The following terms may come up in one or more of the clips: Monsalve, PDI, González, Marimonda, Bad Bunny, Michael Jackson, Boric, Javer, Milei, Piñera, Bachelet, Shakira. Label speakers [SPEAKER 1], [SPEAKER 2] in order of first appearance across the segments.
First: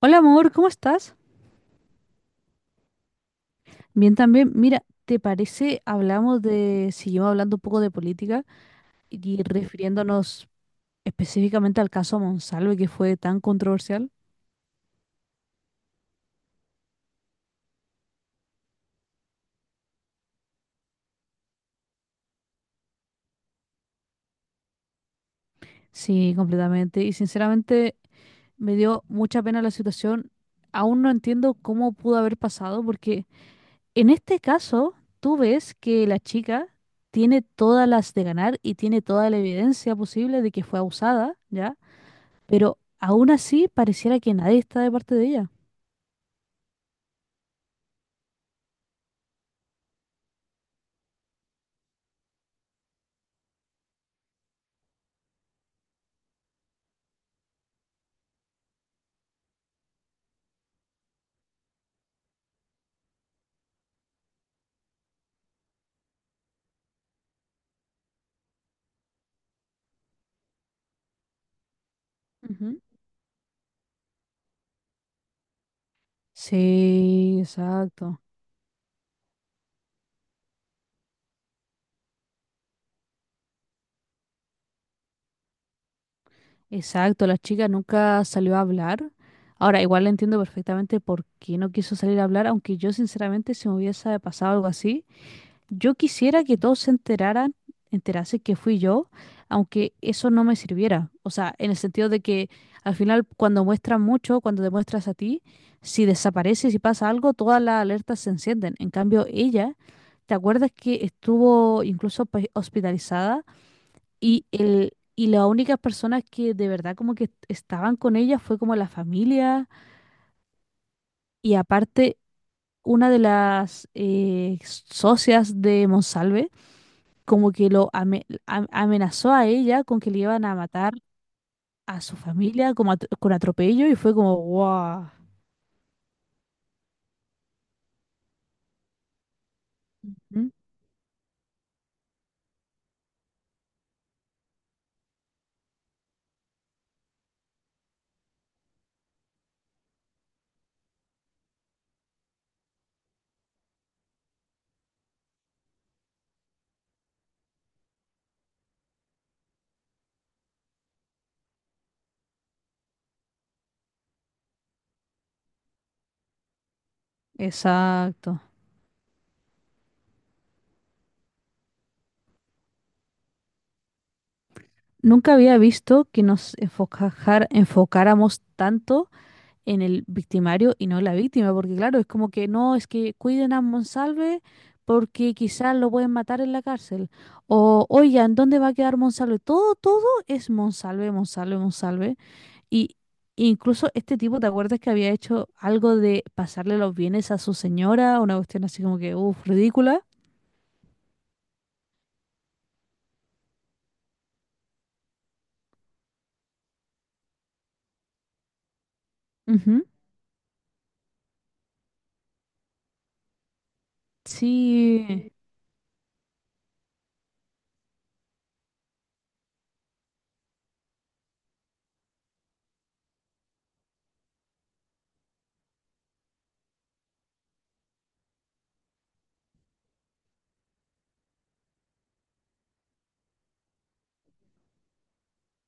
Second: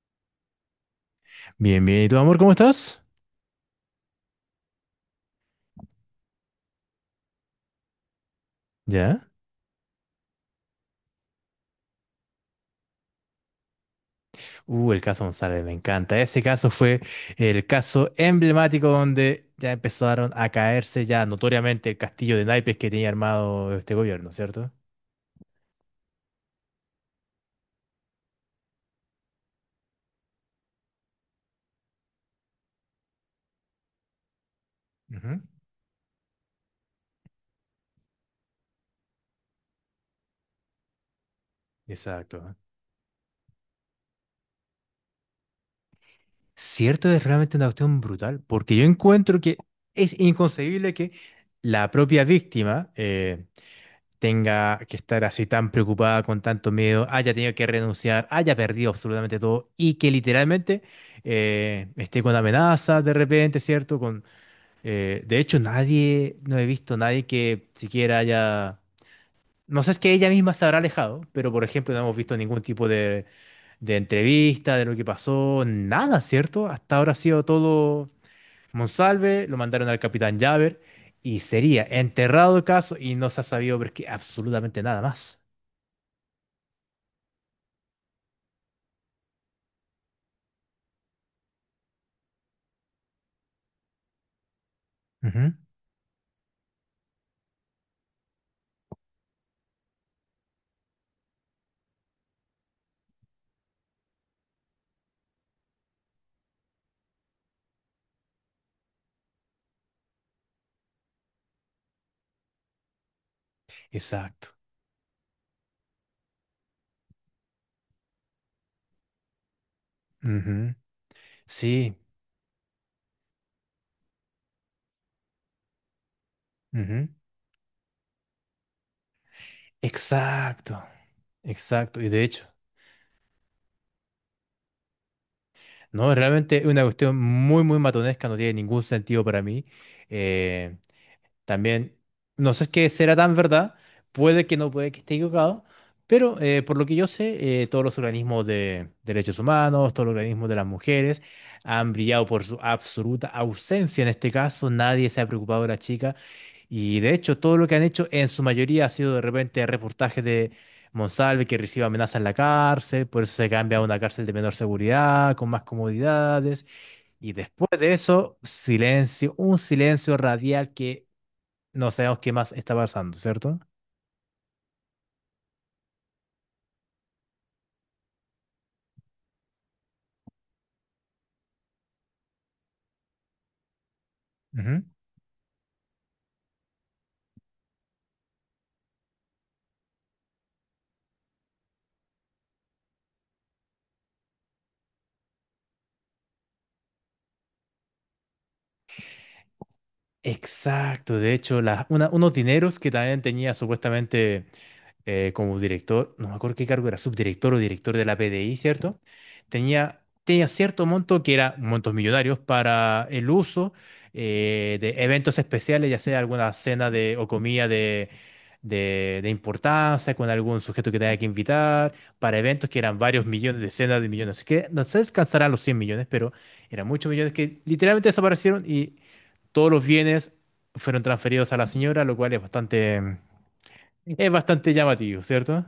[SPEAKER 1] Hola amor, ¿cómo estás?
[SPEAKER 2] Bien, bien. ¿Y tú, amor, cómo estás?
[SPEAKER 1] Bien también. Mira, ¿te parece seguimos hablando un poco de política
[SPEAKER 2] ¿Ya?
[SPEAKER 1] y refiriéndonos específicamente al caso Monsalve que fue tan controversial?
[SPEAKER 2] El caso González, me encanta. Ese caso fue el caso emblemático donde ya empezaron a caerse ya notoriamente el castillo de naipes que tenía armado este gobierno, ¿cierto?
[SPEAKER 1] Sí, completamente. Y sinceramente me dio mucha pena la situación. Aún no entiendo cómo pudo haber pasado porque en este caso tú
[SPEAKER 2] Ujú.
[SPEAKER 1] ves que la chica tiene todas las de ganar y tiene toda la evidencia posible de que fue abusada, ¿ya?
[SPEAKER 2] Exacto.
[SPEAKER 1] Pero aún así pareciera que nadie está de parte de ella.
[SPEAKER 2] Cierto, es realmente una cuestión brutal, porque yo encuentro que es inconcebible que la propia víctima, tenga que estar así tan preocupada, con tanto miedo, haya tenido que renunciar, haya perdido absolutamente todo y que literalmente esté con amenazas de repente, ¿cierto? De hecho, nadie, no he visto nadie que siquiera haya. No sé, es que ella misma se habrá alejado, pero por ejemplo no hemos visto ningún
[SPEAKER 1] Ujú.
[SPEAKER 2] tipo de entrevista, de lo que pasó, nada, ¿cierto? Hasta ahora ha
[SPEAKER 1] Sí,
[SPEAKER 2] sido todo
[SPEAKER 1] exacto.
[SPEAKER 2] Monsalve, lo mandaron al capitán Javer y sería enterrado el caso y no se ha sabido ver que absolutamente nada más.
[SPEAKER 1] Exacto, la chica nunca salió a hablar. Ahora, igual le entiendo perfectamente por qué no quiso salir a hablar, aunque yo sinceramente si me hubiese pasado algo así,
[SPEAKER 2] Ujú.
[SPEAKER 1] yo quisiera que todos se enteraran, enterase que fui yo, aunque eso no me sirviera. O sea, en el sentido de que al final cuando muestran mucho, cuando te muestras a ti, si desapareces y pasa algo, todas las alertas se encienden. En cambio, ella, ¿te acuerdas que estuvo incluso pues, hospitalizada? Y,
[SPEAKER 2] Exacto.
[SPEAKER 1] el, y las únicas personas que de verdad como que estaban con ella fue como la familia
[SPEAKER 2] Ujú.
[SPEAKER 1] y
[SPEAKER 2] Sí.
[SPEAKER 1] aparte una de las socias de Monsalve
[SPEAKER 2] Ujú.
[SPEAKER 1] como que lo amenazó a ella con que le iban a
[SPEAKER 2] Exacto.
[SPEAKER 1] matar
[SPEAKER 2] Exacto.
[SPEAKER 1] a
[SPEAKER 2] Y
[SPEAKER 1] su
[SPEAKER 2] de hecho,
[SPEAKER 1] familia como con atropello y fue como wow.
[SPEAKER 2] no, realmente es una cuestión muy, muy matonesca, no tiene ningún sentido para mí. eh, También, no sé qué será tan verdad, puede que no, puede que esté equivocado, pero por lo que yo sé, todos los organismos de derechos humanos, todos los organismos de las mujeres han brillado por su absoluta ausencia en este caso, nadie se ha preocupado de la chica y de hecho todo lo que han hecho en su mayoría ha sido de repente reportajes de Monsalve que recibe amenazas en la cárcel, por eso se cambia a una cárcel de menor seguridad, con más comodidades. Y después de eso,
[SPEAKER 1] Exacto.
[SPEAKER 2] silencio, un silencio radial que no sabemos qué más está pasando, ¿cierto?
[SPEAKER 1] Nunca había visto que nos enfocáramos tanto en el victimario y no en la víctima, porque claro, es como que no, es que cuiden a Monsalve
[SPEAKER 2] Ujú.
[SPEAKER 1] porque quizás lo pueden matar en la cárcel. O, oigan, ¿dónde va a quedar Monsalve? Todo, todo es Monsalve, Monsalve, Monsalve. Y incluso este tipo, ¿te acuerdas que había hecho algo de pasarle los bienes a su señora? Una cuestión así como que, uff, ridícula.
[SPEAKER 2] Exacto, de hecho, unos dineros que también tenía supuestamente como director, no me acuerdo qué cargo era, subdirector o director de la PDI, ¿cierto?
[SPEAKER 1] Ujú.
[SPEAKER 2] Tenía cierto monto que era montos millonarios para el uso de
[SPEAKER 1] Sí.
[SPEAKER 2] eventos especiales, ya sea alguna cena de, o comida de importancia con algún sujeto que tenía que invitar, para eventos que eran varios millones, decenas de millones. Así que no se alcanzarán los 100 millones, pero eran muchos millones que literalmente desaparecieron y todos los bienes fueron transferidos a la señora, lo cual es bastante llamativo, ¿cierto?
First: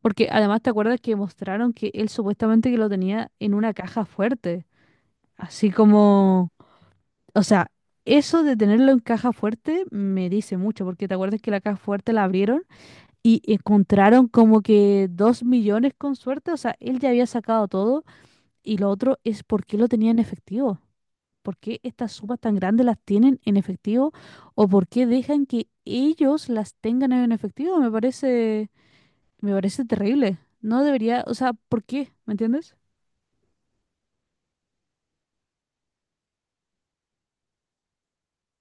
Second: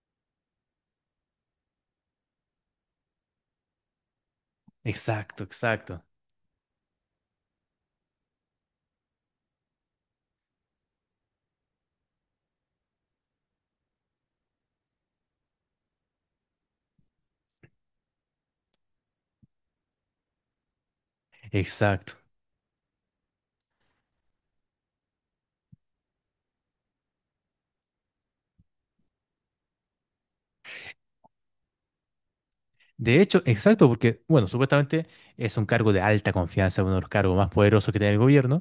[SPEAKER 1] Porque además te acuerdas que mostraron que él supuestamente que lo tenía en una caja fuerte,
[SPEAKER 2] Exacto,
[SPEAKER 1] así
[SPEAKER 2] exacto,
[SPEAKER 1] como, o sea, eso de tenerlo en caja fuerte me dice mucho, porque te acuerdas que la caja fuerte la abrieron y encontraron como que 2 millones con suerte. O sea, él ya había sacado todo. Y lo otro es por qué lo tenía en efectivo. ¿Por qué estas
[SPEAKER 2] exacto.
[SPEAKER 1] sumas tan grandes las tienen en efectivo? ¿O por qué dejan que ellos las tengan en efectivo? Me parece terrible. No debería, o sea, ¿por qué? ¿Me entiendes?
[SPEAKER 2] De hecho, exacto, porque, bueno, supuestamente es un cargo de alta confianza, uno de los cargos más poderosos que tiene el gobierno,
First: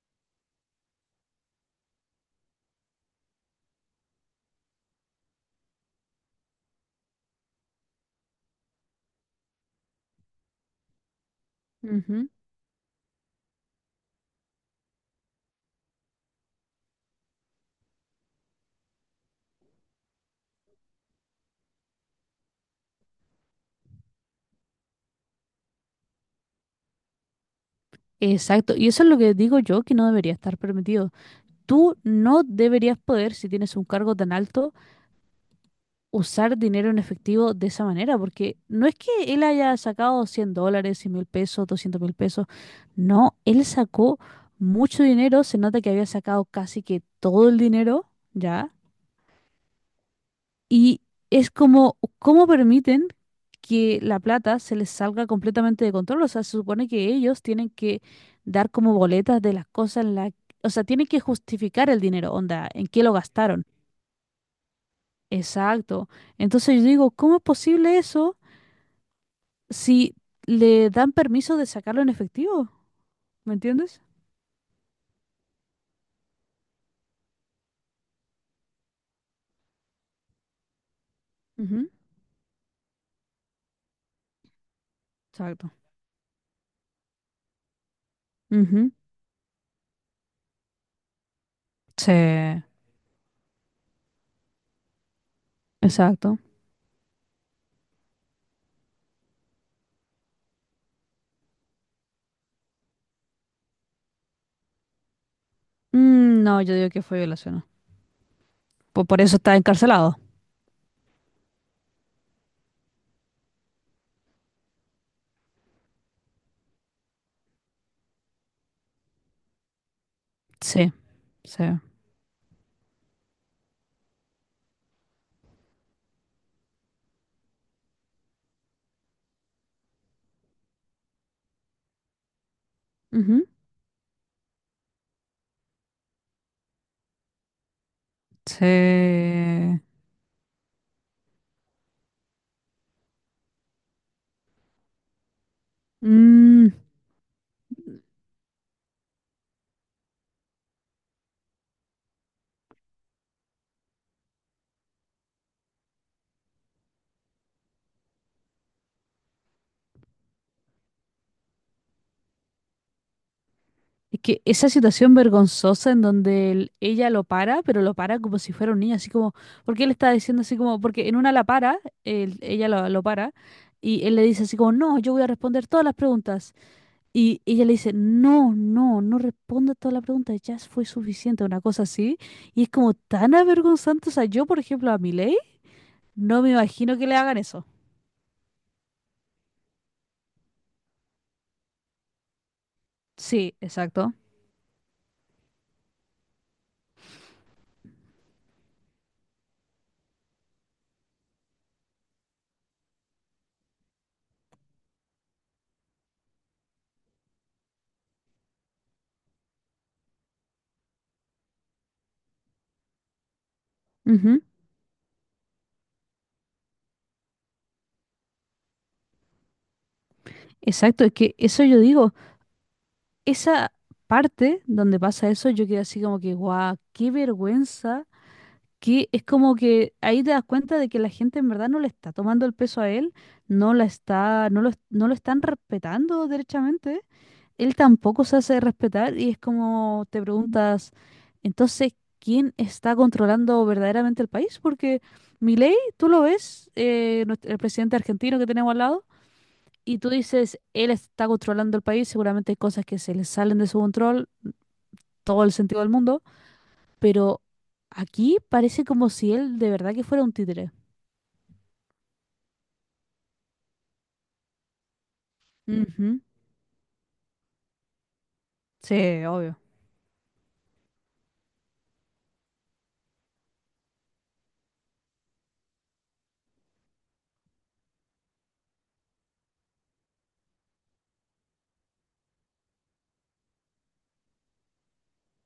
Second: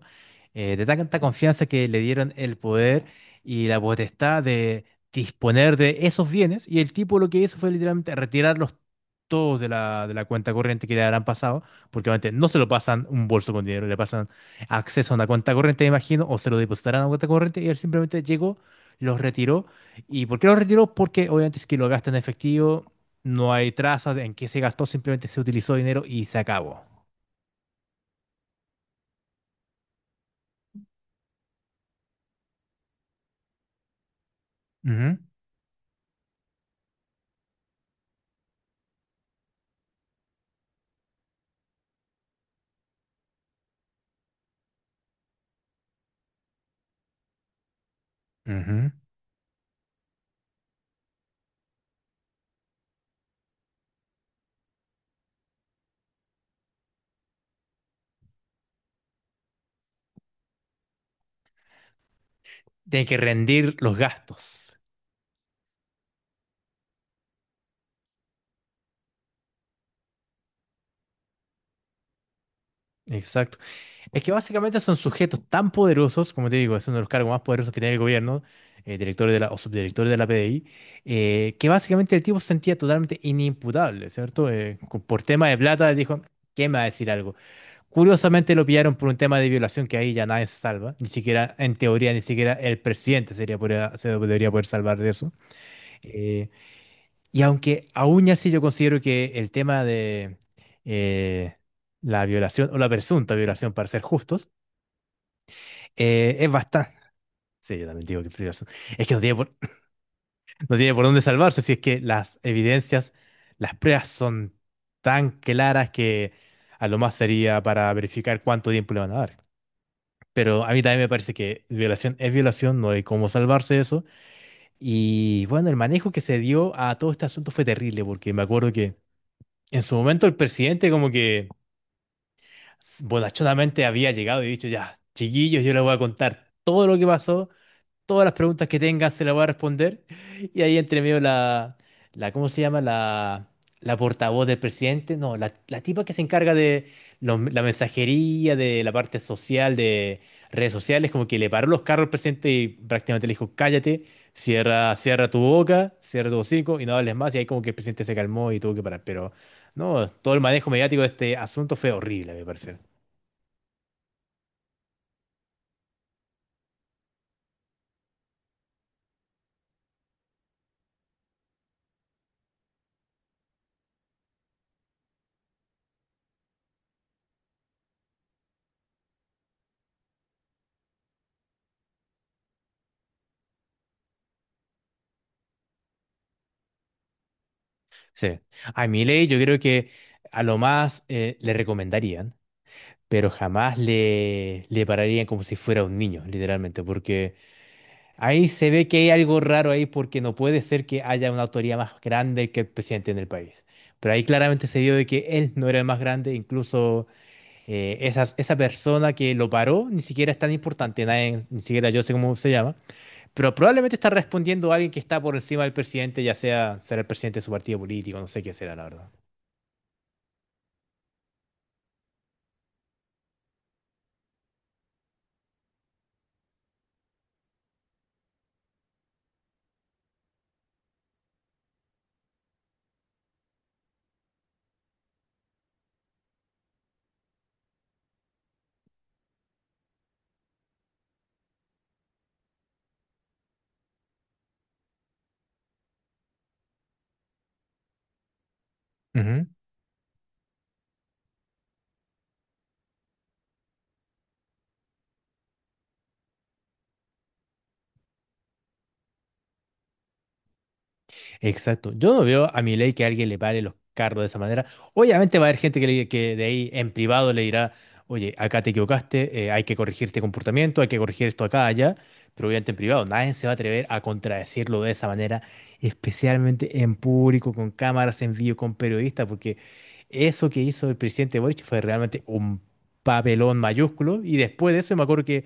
[SPEAKER 2] de tanta confianza que le dieron el poder y la potestad de disponer de esos bienes, y el tipo lo que hizo fue literalmente retirarlos todos de la cuenta corriente que le habrán pasado, porque
[SPEAKER 1] Ujú.
[SPEAKER 2] obviamente no se lo pasan un bolso con dinero, le pasan acceso a una cuenta corriente, me imagino, o se lo depositarán a una cuenta corriente, y él simplemente llegó, los retiró. ¿Y por qué los retiró? Porque obviamente es que lo gasta en efectivo. No hay trazas de en qué se gastó, simplemente se utilizó dinero y se acabó.
[SPEAKER 1] Exacto. Y eso es lo que digo yo, que no debería estar permitido. Tú no deberías poder, si tienes un cargo tan alto,
[SPEAKER 2] Ujú,
[SPEAKER 1] usar dinero en efectivo de esa manera, porque no es que él haya sacado $100, $100.000, $200.000. No, él sacó mucho dinero, se nota que había sacado casi que todo el dinero, ¿ya?
[SPEAKER 2] ujú.
[SPEAKER 1] Y es como, ¿cómo permiten que la plata se les salga completamente de control? O sea, se supone que ellos tienen que dar como boletas de las cosas en la... O sea, tienen que justificar el dinero, onda, en qué
[SPEAKER 2] Tiene
[SPEAKER 1] lo
[SPEAKER 2] que
[SPEAKER 1] gastaron.
[SPEAKER 2] rendir los gastos.
[SPEAKER 1] Exacto. Entonces yo digo, ¿cómo es posible eso si le dan permiso de sacarlo en efectivo? ¿Me
[SPEAKER 2] Exacto.
[SPEAKER 1] entiendes?
[SPEAKER 2] Es que básicamente son sujetos tan poderosos, como te digo, es uno de los cargos más poderosos que tiene el gobierno, director de la, o subdirector de la PDI, que
[SPEAKER 1] Ujú.
[SPEAKER 2] básicamente el tipo se sentía totalmente inimputable, ¿cierto? Por tema de
[SPEAKER 1] Exacto.
[SPEAKER 2] plata dijo, ¿qué me va a decir algo? Curiosamente lo
[SPEAKER 1] Ujú.
[SPEAKER 2] pillaron por un tema de violación que ahí ya nadie se salva, ni siquiera, en teoría,
[SPEAKER 1] Sí,
[SPEAKER 2] ni siquiera el presidente se debería poder salvar de eso.
[SPEAKER 1] exacto.
[SPEAKER 2] Eh, y aunque aún así yo considero que el tema de eh, la violación o la presunta violación, para ser justos,
[SPEAKER 1] Mm,
[SPEAKER 2] es
[SPEAKER 1] no, yo digo
[SPEAKER 2] bastante.
[SPEAKER 1] que fue violación, ¿no?
[SPEAKER 2] Sí, yo también digo que es violación.
[SPEAKER 1] Por,
[SPEAKER 2] Es que no
[SPEAKER 1] por
[SPEAKER 2] tiene
[SPEAKER 1] eso
[SPEAKER 2] por,
[SPEAKER 1] está encarcelado.
[SPEAKER 2] No tiene por dónde salvarse si es que las evidencias, las pruebas son tan claras que a lo más sería para verificar cuánto tiempo le van a dar. Pero a mí
[SPEAKER 1] Sí,
[SPEAKER 2] también me parece
[SPEAKER 1] sí.
[SPEAKER 2] que violación es violación, no hay cómo salvarse de eso. Y bueno, el manejo que se dio a todo este asunto fue terrible, porque me acuerdo que en su momento el presidente como que
[SPEAKER 1] Ujú.
[SPEAKER 2] bonachonamente había llegado y dicho, ya, chiquillos, yo les voy a contar todo lo que pasó. Todas las preguntas que tengas se las voy a
[SPEAKER 1] Sí.
[SPEAKER 2] responder. Y ahí entre medio la ¿cómo se llama? La portavoz del presidente. No, la tipa que se encarga
[SPEAKER 1] Mm.
[SPEAKER 2] de la mensajería, de la parte social, de redes sociales, como que le paró los carros al presidente y prácticamente le dijo, cállate, cierra tu boca, cierra tu hocico y no hables más. Y ahí como que el presidente se calmó y tuvo que parar. Pero no, todo el manejo mediático de este asunto fue horrible, a mi parecer.
[SPEAKER 1] Es que esa situación vergonzosa en donde ella lo para, pero lo para como si fuera un niño, así como, porque él está diciendo así como, porque en una la para, ella lo para, y él le dice así como, no, yo voy a responder todas las preguntas. Y ella le dice, no, no, no responda todas las preguntas, ya fue suficiente, una cosa así. Y es como tan avergonzante, o sea, yo, por ejemplo, a Miley, no me imagino que le hagan eso.
[SPEAKER 2] Sí. A Milei yo creo que a lo más le recomendaría pero
[SPEAKER 1] Sí,
[SPEAKER 2] jamás
[SPEAKER 1] exacto.
[SPEAKER 2] le pararían como si fuera un niño, literalmente, porque ahí se ve que hay algo raro ahí porque no puede ser que haya una autoría más grande que el presidente en el país. Pero ahí claramente se dio de que él no era el más grande, incluso esa persona que lo paró ni siquiera es tan importante, nadie, ni siquiera yo sé cómo se llama, pero probablemente está
[SPEAKER 1] Ujú.
[SPEAKER 2] respondiendo a alguien que está por encima del presidente, ya sea será el presidente de su partido político, no sé qué será, la verdad.
[SPEAKER 1] Exacto, es que eso yo digo. Esa parte donde pasa eso, yo quedé así como que, guau, qué vergüenza, que es como que ahí te das cuenta de que la gente en verdad no le está tomando el peso a él, no lo están respetando derechamente, él tampoco se hace respetar y es como te preguntas, entonces, ¿quién está controlando verdaderamente el país? Porque Milei, tú lo ves, el presidente argentino que tenemos al lado, y tú dices, él está controlando el país, seguramente hay cosas que se le salen de su control, todo el sentido del mundo, pero aquí parece como si él de verdad que fuera un títere.
[SPEAKER 2] Exacto. Yo no veo a Milei que alguien le pare los carros de esa manera. Obviamente va a haber gente que, le-
[SPEAKER 1] Ujú.
[SPEAKER 2] que de ahí en privado le dirá, oye, acá te
[SPEAKER 1] Sí,
[SPEAKER 2] equivocaste,
[SPEAKER 1] obvio.
[SPEAKER 2] hay que corregir este comportamiento, hay que corregir esto acá, allá, pero obviamente en privado. Nadie se va a atrever a contradecirlo de esa manera, especialmente en público, con cámaras en vivo, con periodistas, porque eso que hizo el presidente Boric fue realmente un papelón mayúsculo. Y después de eso me acuerdo que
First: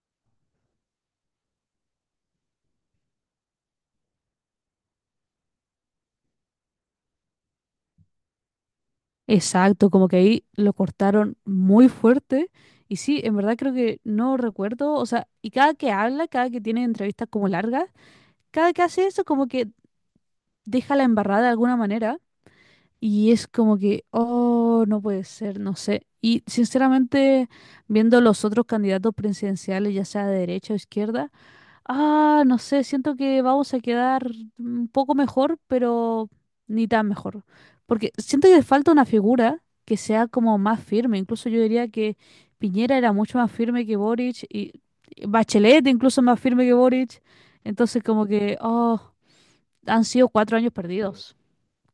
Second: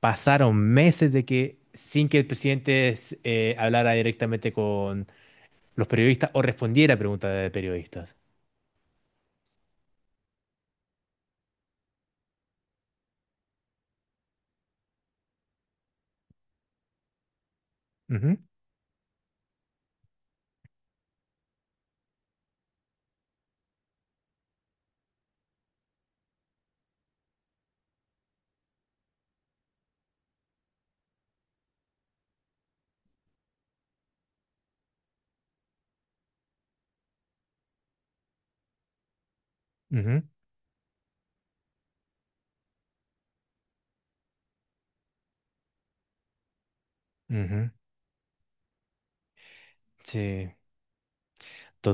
[SPEAKER 2] pasaron meses de que sin que el presidente hablara directamente los periodistas o respondiera a preguntas de periodistas.
[SPEAKER 1] Exacto, como que ahí lo cortaron muy fuerte. Y sí, en verdad creo que no recuerdo, o sea, y cada que habla, cada que tiene entrevistas como largas,
[SPEAKER 2] Ujú,
[SPEAKER 1] cada que hace eso como que deja la embarrada de alguna manera. Y es como que, oh, no puede ser, no sé. Y sinceramente, viendo los otros candidatos presidenciales, ya sea de derecha o izquierda, ah, no sé, siento que vamos a quedar un poco mejor, pero ni tan mejor. Porque siento que falta una figura que
[SPEAKER 2] ujú,
[SPEAKER 1] sea como más firme. Incluso yo diría que Piñera era mucho más firme que Boric y Bachelet incluso más firme que Boric.
[SPEAKER 2] ujú.
[SPEAKER 1] Entonces como que, oh, han sido
[SPEAKER 2] Sí,
[SPEAKER 1] 4 años perdidos,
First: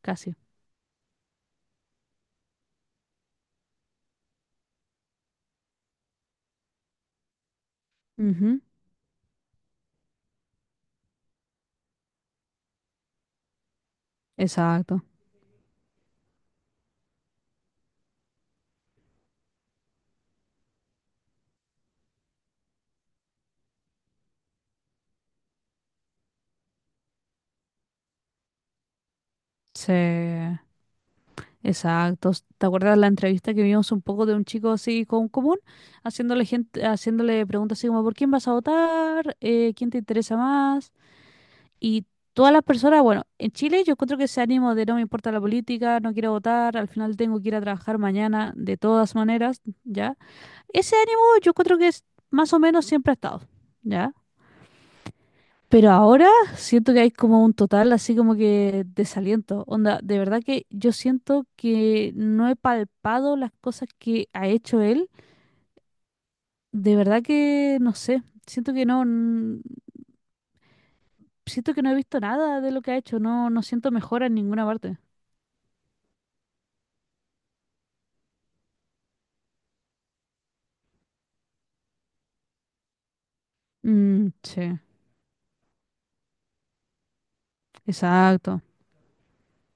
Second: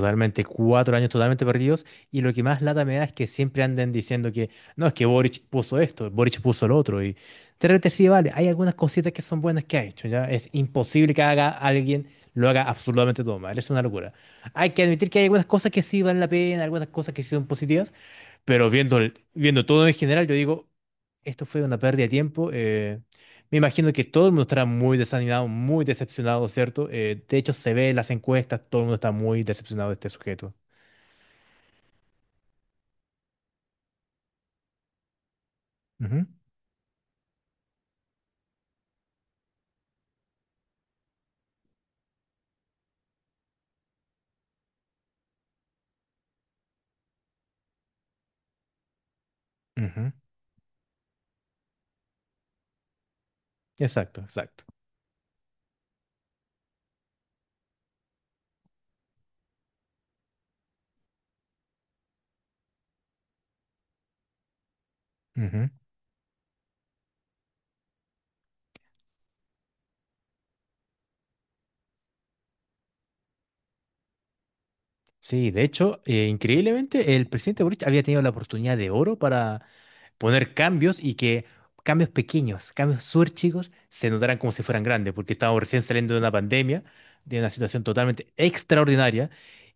[SPEAKER 1] casi.
[SPEAKER 2] cuatro años totalmente perdidos. Y lo que más lata me da es que siempre anden diciendo que no, es que Boric puso esto, Boric puso lo otro. Y de repente sí, vale, hay
[SPEAKER 1] Ujú.
[SPEAKER 2] algunas cositas que son buenas que ha hecho, ¿ya? Es imposible que haga alguien lo haga absolutamente todo mal, es una locura. Hay que
[SPEAKER 1] Exacto.
[SPEAKER 2] admitir que hay algunas cosas que sí valen la pena, algunas cosas que sí son positivas. Pero viendo, viendo todo en general, yo digo, esto fue una pérdida de tiempo. Me imagino que todo el mundo estará muy desanimado, muy decepcionado, ¿cierto? De hecho, se ve en las encuestas, todo el mundo está muy decepcionado
[SPEAKER 1] Sí.
[SPEAKER 2] de este sujeto.
[SPEAKER 1] Exacto. ¿Te acuerdas la entrevista que vimos un poco de un chico así con común,
[SPEAKER 2] Ujú,
[SPEAKER 1] haciéndole gente, haciéndole preguntas así como, ¿por quién vas a votar? ¿Quién te interesa más? Y todas las personas, bueno, en Chile yo encuentro que ese ánimo de no me importa la política, no quiero votar, al final tengo que ir a trabajar mañana, de todas maneras,
[SPEAKER 2] ujú.
[SPEAKER 1] ¿ya? Ese ánimo yo encuentro que es más o menos siempre ha estado, ¿ya?
[SPEAKER 2] Exacto, exacto.
[SPEAKER 1] Pero ahora siento que hay como un total así como que desaliento. Onda, de verdad que yo siento que no he palpado las cosas que ha hecho él.
[SPEAKER 2] Ujú.
[SPEAKER 1] De verdad que no sé. Siento que no, siento que no he visto nada de lo que ha hecho. No, no siento mejora en ninguna parte.
[SPEAKER 2] Sí, de hecho, increíblemente, el presidente Boric había tenido la oportunidad de oro para poner cambios y que cambios pequeños, cambios súper chicos, se
[SPEAKER 1] Mm,
[SPEAKER 2] notaran como si
[SPEAKER 1] sí,
[SPEAKER 2] fueran grandes, porque estábamos recién saliendo de una pandemia, de una situación totalmente
[SPEAKER 1] exacto.
[SPEAKER 2] extraordinaria,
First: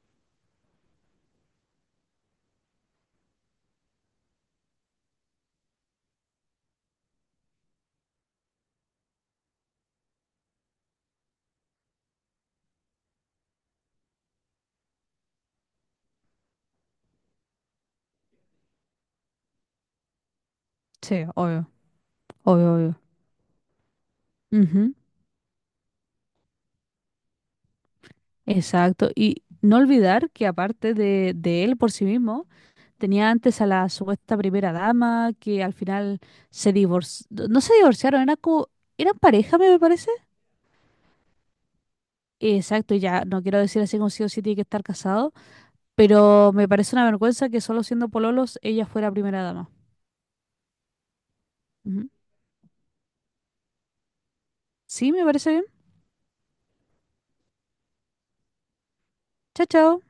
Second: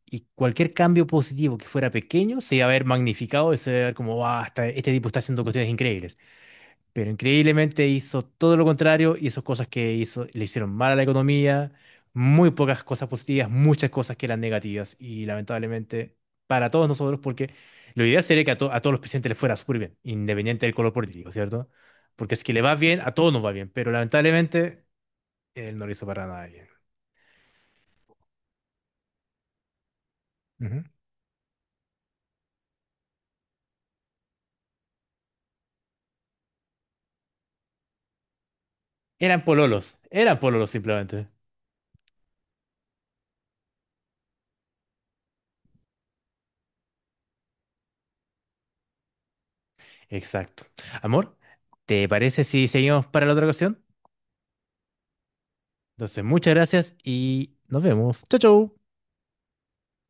[SPEAKER 2] y cualquier cambio positivo que fuera pequeño se iba a ver magnificado y se iba a ver como, "Guau, este tipo está haciendo cuestiones increíbles", pero increíblemente hizo todo lo contrario, hizo cosas que hizo, le hicieron mal a la economía, muy pocas cosas positivas, muchas cosas que eran negativas y lamentablemente para todos nosotros, porque lo ideal sería que a todos los presidentes les fuera súper bien, independiente del color
[SPEAKER 1] Sí,
[SPEAKER 2] político, ¿cierto?
[SPEAKER 1] obvio,
[SPEAKER 2] Porque si es que le va
[SPEAKER 1] obvio,
[SPEAKER 2] bien,
[SPEAKER 1] obvio.
[SPEAKER 2] a todos nos va bien, pero lamentablemente
[SPEAKER 1] Ujú.
[SPEAKER 2] él no lo hizo para nada bien.
[SPEAKER 1] Exacto. Y no olvidar que
[SPEAKER 2] Ujú.
[SPEAKER 1] aparte de él por sí mismo. Tenía antes a la supuesta primera dama que al final se divorció. No se divorciaron, era como, eran pareja, me parece.
[SPEAKER 2] Eran pololos simplemente.
[SPEAKER 1] Exacto, y ya no quiero decir así como sí o sí tiene que estar casado, pero me parece una vergüenza que solo siendo pololos ella fuera primera dama.
[SPEAKER 2] Exacto. Amor, ¿te
[SPEAKER 1] Ujú.
[SPEAKER 2] parece si seguimos para la otra ocasión?
[SPEAKER 1] Sí, me parece bien.
[SPEAKER 2] Entonces, muchas gracias y nos vemos. Chau, chau.
[SPEAKER 1] Chao, chao.